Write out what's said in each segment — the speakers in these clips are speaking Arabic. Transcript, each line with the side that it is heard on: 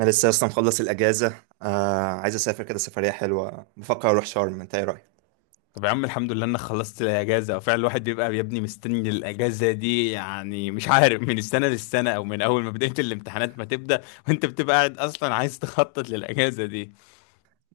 right: انا لسه اصلا مخلص الاجازه. عايز اسافر كده سفريه حلوه، بفكر اروح شرم، انت ايه رايك؟
left: طب يا عم، الحمد لله انك خلصت الاجازه. وفعلا الواحد بيبقى يا ابني مستني الاجازه دي، يعني مش عارف من السنه للسنه، او من اول ما بدايه الامتحانات ما تبدا وانت بتبقى قاعد اصلا عايز تخطط للاجازه دي.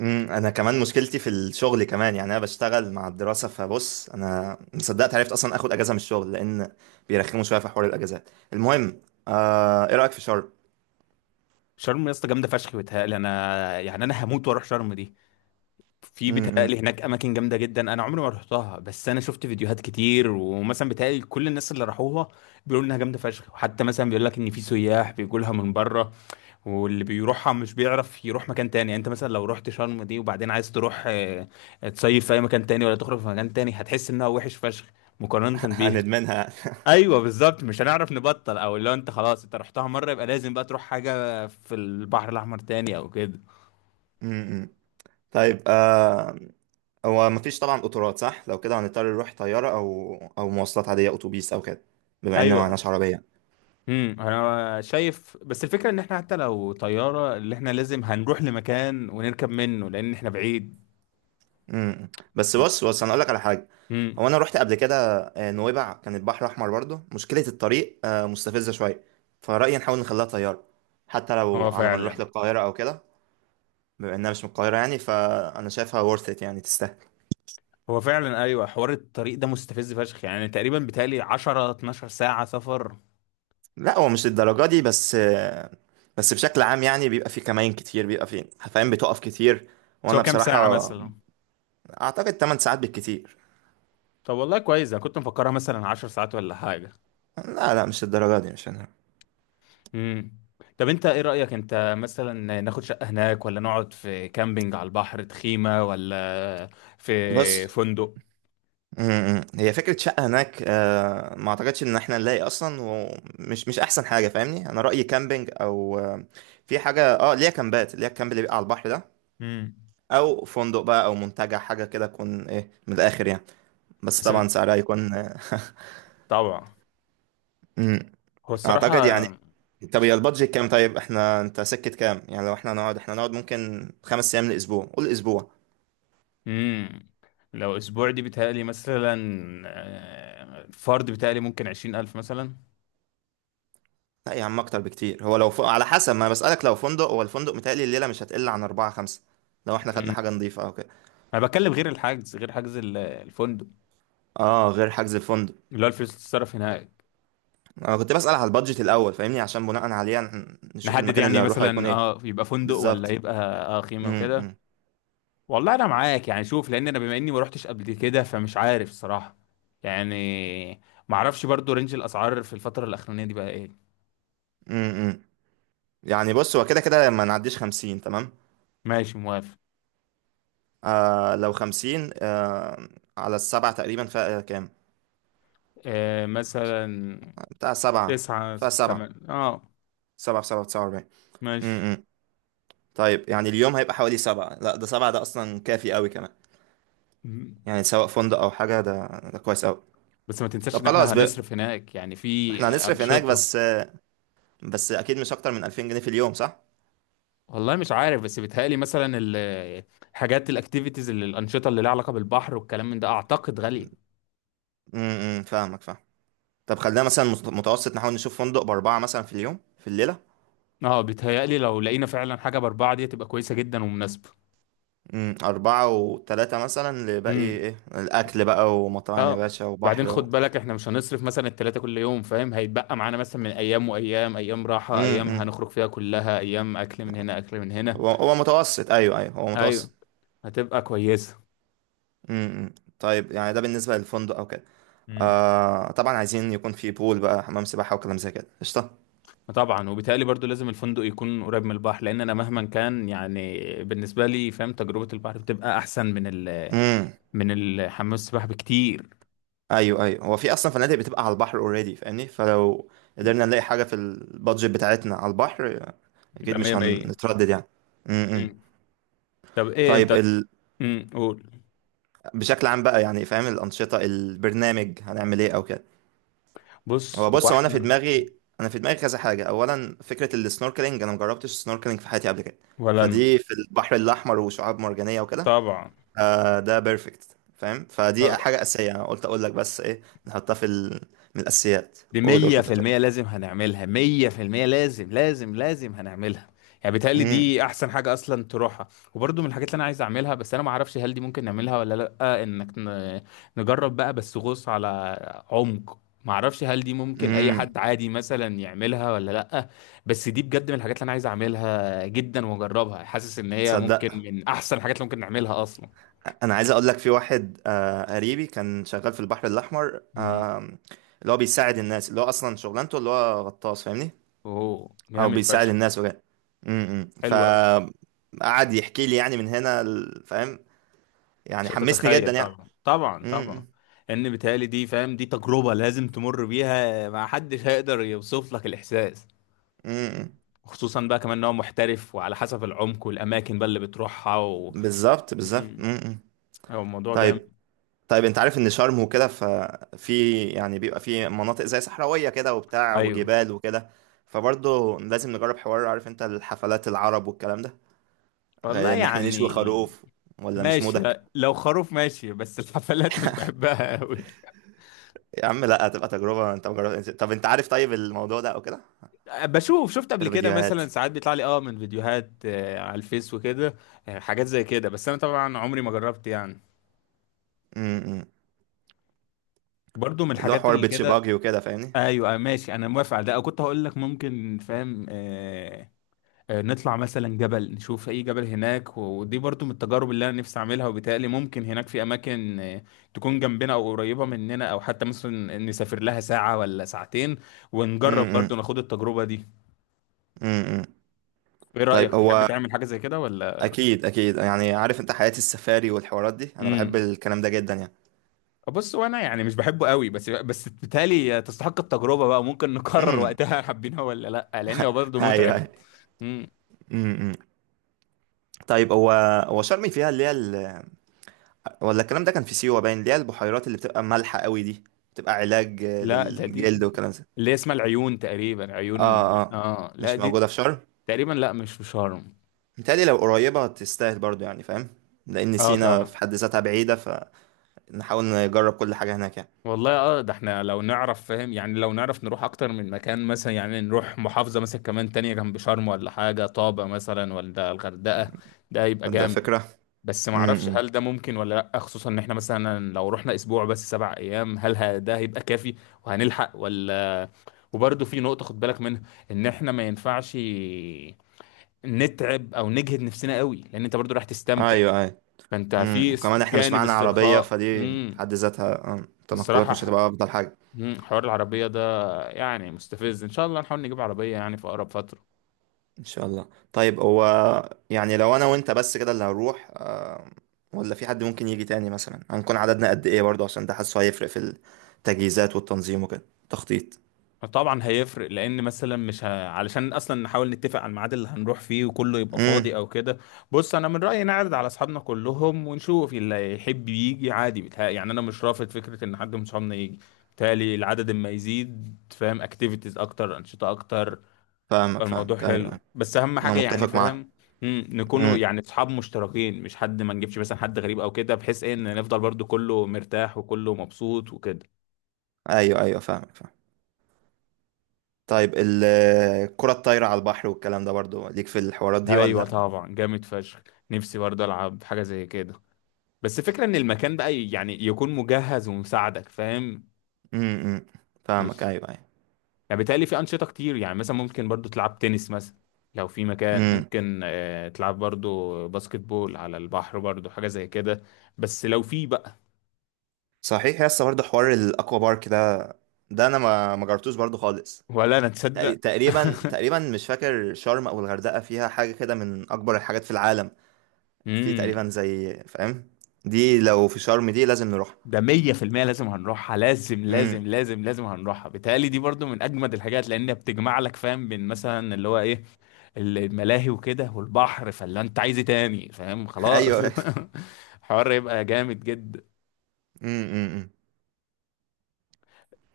right: انا كمان مشكلتي في الشغل كمان، يعني انا بشتغل مع الدراسه، فبص انا مصدقت عرفت اصلا اخد اجازه من الشغل لان بيرخموا شويه في حوار الاجازات. المهم، ايه رايك في شرم؟
left: شرم يا اسطى جامده فشخ، بيتهيألي انا، يعني انا هموت واروح شرم دي. في بيتهيألي
right: امم.
left: هناك اماكن جامده جدا، انا عمري ما رحتها، بس انا شفت فيديوهات كتير، ومثلا بيتهيألي كل الناس اللي راحوها بيقولوا انها جامده فشخ، وحتى مثلا بيقول لك ان في سياح بيجوا لها من بره. واللي بيروحها مش بيعرف يروح مكان تاني. يعني انت مثلا لو رحت شرم دي، وبعدين عايز تروح تصيف في اي مكان تاني، ولا تخرج في مكان تاني، هتحس انها وحش فشخ مقارنة بيها.
right: هندمنها.
left: ايوه بالظبط، مش هنعرف نبطل. او لو انت خلاص انت رحتها مرة، يبقى لازم بقى تروح حاجة في البحر الاحمر تاني او كده.
right: امم. طيب. هو مفيش طبعا قطارات، صح؟ لو كده هنضطر نروح طياره او مواصلات عاديه، اتوبيس او كده، بما ان
left: ايوه.
right: معناش عربيه.
left: امم، انا شايف بس الفكرة ان احنا حتى لو طيارة، اللي احنا لازم هنروح لمكان ونركب منه، لان احنا بعيد.
right: امم. بس بص بص، انا اقول لك على حاجه. هو
left: امم.
right: انا رحت قبل كده نويبع، كان البحر احمر برضه، مشكله الطريق مستفزه شويه، فرايي نحاول نخليها طياره، حتى لو
left: هو
right: على ما نروح
left: فعلا
right: للقاهره او كده، بما انها مش من القاهره يعني، فانا شايفها worth it، يعني تستاهل.
left: هو فعلا ايوه، حوار الطريق ده مستفز فشخ، يعني تقريبا بتالي 10 12 ساعه سفر.
right: لا هو مش للدرجه دي بس بس بشكل عام يعني بيبقى في كمائن كتير، بيبقى في حفاين بتقف كتير.
left: سواء
right: وانا
left: كام ساعه
right: بصراحه
left: مثلا؟
right: اعتقد 8 ساعات بالكتير.
left: طب والله كويس، انا كنت مفكرها مثلا 10 ساعات ولا حاجه.
right: لا لا، مش للدرجه دي، مش انا.
left: امم. طب انت ايه رايك، انت مثلا ناخد شقه هناك، ولا نقعد في كامبينج على البحر تخيمه، ولا في
right: بص.
left: فندق؟
right: امم. هي فكرة شقة هناك ما اعتقدش ان احنا نلاقي اصلا، ومش مش احسن حاجة فاهمني. انا رأيي كامبينج، او في حاجة اه ليها كامبات، ليها الكامب اللي بيبقى على البحر ده،
left: امم.
right: او فندق بقى، او منتجع، حاجة كده تكون ايه من الاخر يعني، بس
left: بس بت-
right: طبعا سعرها يكون
left: طبعا
right: امم.
left: هو الصراحه،
right: اعتقد يعني. طب يا البادجت كام؟ طيب احنا انت سكت كام؟ يعني لو احنا نقعد، ممكن خمس ايام لاسبوع، قول اسبوع.
left: امم، لو اسبوع دي بتهيألي مثلا الفرد بتهيألي ممكن 20000 مثلا.
right: لا يا عم اكتر بكتير، هو لو على حسب ما أنا بسألك، لو فندق، هو الفندق متهيألي الليلة مش هتقل عن اربعة خمسة، لو احنا خدنا حاجة نظيفة او كده.
left: انا بتكلم غير الحجز، غير حجز الفندق،
right: اه، غير حجز الفندق.
left: اللي هو الفلوس اللي تتصرف هناك.
right: انا كنت بسأل على البادجت الاول فاهمني، عشان بناء عليه نشوف
left: نحدد
right: المكان اللي
left: يعني
right: هنروحه هيكون
left: مثلا،
right: ايه.
left: اه يبقى فندق ولا
right: بالظبط.
left: يبقى اه خيمه
right: امم.
left: وكده.
right: امم.
left: والله انا معاك، يعني شوف، لان انا بما اني ما روحتش قبل كده، فمش عارف الصراحه. يعني ما اعرفش برضو رينج الاسعار في الفتره الاخرانيه دي بقى ايه.
right: إمم. إمم. يعني بص، هو كده كده ما نعديش 50، تمام؟
left: ماشي موافق.
right: لو 50 على السبعة تقريبا، فيها كام؟
left: آه مثلا
right: بتاع سبعة.
left: تسعة،
right: فيها سبعة.
left: تمن، اه
right: سبعة في سبعة في 49. امم.
left: ماشي.
right: إمم. طيب يعني اليوم هيبقى حوالي سبعة، لا ده سبعة ده اصلا كافي قوي كمان،
left: مم.
right: يعني سواء فندق او حاجة ده، ده كويس قوي.
left: بس ما تنساش ان
right: طب
left: احنا
right: خلاص بقى،
left: هنصرف هناك يعني في
right: احنا هنصرف هناك
left: انشطه.
right: بس، بس اكيد مش اكتر من 2000 جنيه في اليوم، صح؟
left: والله مش عارف، بس بيتهيألي مثلا الحاجات الاكتيفيتيز، اللي الانشطه اللي لها علاقه بالبحر والكلام من ده، اعتقد غاليه.
right: امم، فاهمك، فاهم. طب خلينا مثلا متوسط، نحاول نشوف فندق بأربعة مثلا في اليوم، في الليلة.
left: اه بيتهيألي لو لقينا فعلا حاجه باربعه، دي تبقى كويسه جدا ومناسبه.
right: امم. أربعة وتلاتة مثلا لباقي
left: امم،
right: إيه، الأكل بقى ومطاعم يا
left: اه.
right: باشا،
left: وبعدين
right: وبحر
left: خد بالك احنا مش هنصرف مثلا التلاته كل يوم، فاهم؟ هيتبقى معانا مثلا من ايام وايام، ايام راحه،
right: امم.
left: ايام
right: امم.
left: هنخرج فيها، كلها ايام اكل من هنا اكل من هنا.
right: هو متوسط، أيوه أيوه، هو
left: ايوه،
right: متوسط.
left: هتبقى كويسه.
right: امم. امم. طيب يعني ده بالنسبة للفندق أو كده.
left: امم.
right: طبعا عايزين يكون في بول بقى، حمام سباحة وكلام زي كده، قشطة.
left: طبعا، وبالتالي برضو لازم الفندق يكون قريب من البحر، لان انا مهما كان يعني بالنسبه لي، فاهم، تجربه البحر بتبقى احسن من ال،
right: امم.
left: من الحمام السباحة بكتير.
right: ايوه ايوه، هو في اصلا فنادق بتبقى على البحر اوريدي فاهمني، فلو قدرنا نلاقي حاجه في البادجت بتاعتنا على البحر، اكيد
left: يبقى مية
right: مش
left: مية.
right: هنتردد يعني. امم. إمم.
left: مم. طب ايه
right: طيب
left: انت؟ قول.
right: بشكل عام بقى يعني فاهم، الانشطه، البرنامج، هنعمل ايه او كده؟
left: بص
right: هو
left: هو
right: بص، هو انا في
left: احنا.
right: دماغي، كذا حاجه. اولا فكره السنوركلينج، انا مجربتش السنوركلينج في حياتي قبل كده،
left: ولا انا.
right: فدي في البحر الاحمر وشعاب مرجانيه وكده،
left: طبعا.
right: ده بيرفكت فاهم، فدي
left: طب
right: حاجه اساسيه، انا قلت اقول لك بس ايه، نحطها في من الاساسيات.
left: دي
right: قول قول
left: مية
right: كنت
left: في
right: هتقول.
left: المية لازم هنعملها، مية في المية لازم لازم لازم هنعملها، يعني بيتهيألي
right: إيه. إمم.
left: دي أحسن حاجة أصلا تروحها. وبرضه من الحاجات اللي أنا عايز أعملها، بس أنا معرفش هل دي ممكن نعملها ولا لأ، إنك نجرب بقى بس غوص على عمق. معرفش هل دي ممكن أي
right: امم.
left: حد عادي مثلا يعملها ولا لأ، بس دي بجد من الحاجات اللي أنا عايز أعملها جدا وأجربها، حاسس إن هي ممكن
right: تصدق،
left: من أحسن الحاجات اللي ممكن نعملها أصلا.
right: انا عايز اقول لك، في واحد قريبي كان شغال في البحر الاحمر
left: مم.
right: اللي هو بيساعد الناس، اللي هو اصلا شغلانته اللي هو غطاس فاهمني،
left: أوه
right: او
left: جامد
right: بيساعد
left: فشخ.
right: الناس وكده. امم.
left: حلو أوي.
right: قعد يحكي لي يعني من هنا فاهم، يعني
left: مش
right: حمسني
left: هتتخيل،
right: جدا يعني.
left: طبعا طبعا طبعا،
right: امم.
left: ان بيتهيألي دي، فاهم، دي تجربة لازم تمر بيها، ما حدش هيقدر يوصف لك الإحساس.
right: امم.
left: خصوصا بقى كمان ان هو محترف، وعلى حسب العمق والأماكن بقى اللي بتروحها و...
right: بالظبط بالظبط.
left: مم.
right: امم.
left: هو الموضوع
right: طيب.
left: جامد.
right: طيب انت عارف ان شرم وكده ففي يعني بيبقى في مناطق زي صحراوية كده وبتاع،
left: أيوه.
right: وجبال وكده، فبرضه لازم نجرب حوار، عارف انت الحفلات العرب والكلام ده، غير
left: والله
right: ان احنا نشوي
left: يعني،
right: خروف، ولا مش
left: ماشي.
right: مودك؟
left: لو خروف ماشي، بس الحفلات مش بحبها قوي.
right: يا عم لا، هتبقى تجربة، انت مجرد، طب انت عارف طيب الموضوع ده او كده.
left: بشوف، شفت
right: في
left: قبل كده
right: الفيديوهات.
left: مثلا ساعات بيطلع لي اه من فيديوهات على الفيس وكده، حاجات زي كده، بس انا طبعا عمري ما جربت يعني.
right: امم. امم.
left: برضو من
right: اللي هو
left: الحاجات
right: حوار
left: اللي
right: بيتش
left: كده.
right: باجي وكده فاهمني.
left: ايوه أيوة، ماشي انا موافق على ده. أو كنت هقول لك ممكن، فاهم، آه نطلع مثلا جبل، نشوف اي جبل هناك، ودي برضو من التجارب اللي انا نفسي اعملها. وبالتالي ممكن هناك في اماكن تكون جنبنا او قريبه مننا، او حتى مثلا نسافر لها ساعه ولا ساعتين، ونجرب
right: امم. امم.
left: برضو ناخد التجربه دي.
right: امم، امم.
left: ايه رايك،
right: طيب
left: تحب
right: هو
left: تعمل حاجه زي كده ولا؟
right: اكيد اكيد، يعني عارف انت حياة السفاري والحوارات دي، انا بحب
left: امم.
right: الكلام ده جدا يعني.
left: بص وانا يعني مش بحبه قوي، بس بالتالي تستحق التجربه بقى، ممكن نقرر
right: امم.
left: وقتها حابينها ولا لا، لانه برضو
right: ايوه
left: متعب.
right: ايوه. امم، امم. طيب هو، هو شرم فيها اللي هي ولا الكلام ده كان في سيوة، باين، اللي هي البحيرات اللي بتبقى مالحة قوي دي، بتبقى علاج
left: لا ده دي
right: للجلد والكلام ده.
left: اللي هي اسمها العيون تقريبا، عيون،
right: اه، اه،
left: اه لا
right: مش
left: دي
right: موجودة في شرم؟
left: تقريبا، لا مش في شرم.
right: متهيألي لو قريبة تستاهل برضو يعني فاهم، لأن
left: اه
right: سينا في
left: طبعا.
right: حد ذاتها بعيدة، فنحاول نجرب كل حاجة هناك يعني،
left: والله اه ده احنا لو نعرف، فاهم، يعني لو نعرف نروح اكتر من مكان، مثلا يعني نروح محافظة مثلا كمان تانية جنب شرم، ولا حاجة طابة مثلا، ولا الغردقة، ده يبقى
right: فده
left: جامد.
right: فكرة.
left: بس ما اعرفش
right: امم.
left: هل ده ممكن ولا لا، خصوصا ان احنا مثلا لو رحنا اسبوع بس، سبع ايام، هل ده هيبقى كافي وهنلحق ولا؟ وبرضه في نقطة خد بالك منها، ان احنا ما ينفعش نتعب او نجهد نفسنا قوي، لان انت برضو راح تستمتع.
right: ايوه ايوه.
left: فانت في
right: امم، كمان احنا مش
left: جانب
right: معانا عربية،
left: استرخاء.
right: فدي في
left: امم.
right: حد ذاتها التنقلات
left: الصراحه
right: مش هتبقى أفضل حاجة.
left: مم، حوار العربيه ده يعني مستفز، ان شاء الله نحاول نجيب عربيه يعني في اقرب فتره.
right: ان شاء الله. طيب هو يعني لو انا وانت بس كده اللي هنروح ولا في حد ممكن يجي تاني مثلا؟ هنكون عددنا قد ايه برضه، عشان ده حاسه هيفرق في التجهيزات والتنظيم وكده، تخطيط.
left: طبعا هيفرق، لان مثلا مش ه... علشان اصلا نحاول نتفق على الميعاد اللي هنروح فيه وكله يبقى فاضي
right: امم.
left: او كده. بص انا من رايي نعرض على اصحابنا كلهم ونشوف اللي يحب يجي عادي، بتهيألي يعني انا مش رافض فكره ان حد من صحابنا يجي. بالتالي العدد اما يزيد، فاهم، اكتيفيتيز اكتر، انشطه اكتر.
right: فاهمك
left: الموضوع
right: فاهمك، ايوه
left: حلو،
right: أيوة.
left: بس اهم
right: انا
left: حاجه يعني،
right: متفق معاك.
left: فاهم، مم، نكونوا
right: امم.
left: يعني اصحاب مشتركين، مش حد، ما نجيبش مثلا حد غريب او كده، بحيث ايه ان نفضل برضو كله مرتاح وكله مبسوط وكده.
right: ايوه ايوه، فاهمك، فاهم. طيب الكرة الطايرة على البحر والكلام ده برضه ليك في الحوارات دي
left: ايوه
right: ولا؟
left: طبعا، جامد فشخ. نفسي برضه العب حاجه زي كده، بس فكره ان المكان بقى يعني يكون مجهز ومساعدك، فاهم.
right: امم. أمم. فاهمك،
left: مش،
right: ايوه ايوه.
left: يعني بالتالي في انشطه كتير، يعني مثلا ممكن برضو تلعب تنس مثلا، لو في مكان
right: امم.
left: ممكن تلعب برضو باسكت بول على البحر، برضو حاجه زي كده، بس لو في بقى.
right: صحيح يا اسطى، برضه حوار الاكوا بارك ده، ده انا ما جربتوش برضه خالص.
left: ولا انا تصدق.
right: تقريبا تقريبا مش فاكر شرم او الغردقه فيها حاجه كده من اكبر الحاجات في العالم، في تقريبا
left: امم.
right: زي فاهم، دي لو في شرم دي لازم نروح.
left: ده 100% لازم هنروحها، لازم لازم
right: امم.
left: لازم لازم هنروحها. بيتهيألي دي برضو من اجمد الحاجات، لان بتجمع لك، فاهم، بين مثلا اللي هو ايه، الملاهي وكده والبحر، فاللي انت عايز إيه تاني؟ فاهم، خلاص.
right: ايوه.
left: حوار يبقى جامد جدا.
right: امم. امم. امم.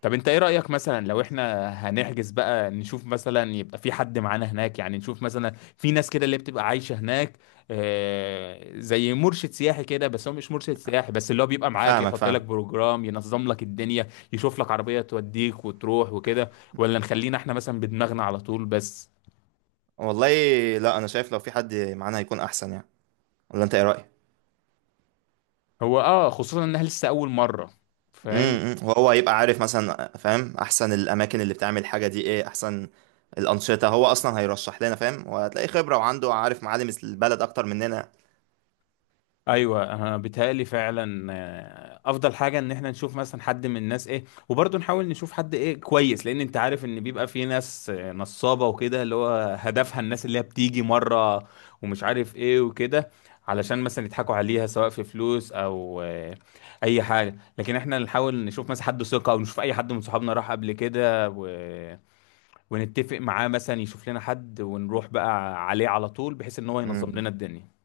left: طب انت ايه رأيك، مثلا لو احنا هنحجز بقى، نشوف مثلا يبقى في حد معانا هناك، يعني نشوف مثلا في ناس كده اللي بتبقى عايشة هناك، زي مرشد سياحي كده، بس هو مش مرشد سياحي، بس اللي هو بيبقى معاك
right: فاهمك،
left: يحط لك
right: فاهم.
left: بروجرام، ينظم لك الدنيا، يشوف لك عربية توديك وتروح وكده. ولا نخلينا احنا مثلا بدماغنا على طول بس؟
right: والله، لا انا شايف لو في حد معانا هيكون احسن يعني، ولا انت ايه رايك؟
left: هو اه خصوصا انها لسه اول مرة، فاهم.
right: امم. امم. وهو هيبقى عارف مثلا فاهم احسن الاماكن اللي بتعمل الحاجه دي، ايه احسن الانشطه، هو اصلا هيرشح لنا فاهم، وهتلاقي خبره وعنده، عارف معالم البلد اكتر مننا.
left: ايوه انا بيتهيألي فعلا افضل حاجه ان احنا نشوف مثلا حد من الناس ايه. وبرضه نحاول نشوف حد ايه كويس، لان انت عارف ان بيبقى في ناس نصابه وكده، اللي هو هدفها الناس اللي هي بتيجي مره ومش عارف ايه وكده، علشان مثلا يضحكوا عليها، سواء في فلوس او اي حاجه. لكن احنا نحاول نشوف مثلا حد ثقه، او نشوف اي حد من صحابنا راح قبل كده و... ونتفق معاه مثلا يشوف لنا حد، ونروح بقى عليه على طول، بحيث ان هو
right: امم،
left: ينظم لنا
right: امم.
left: الدنيا.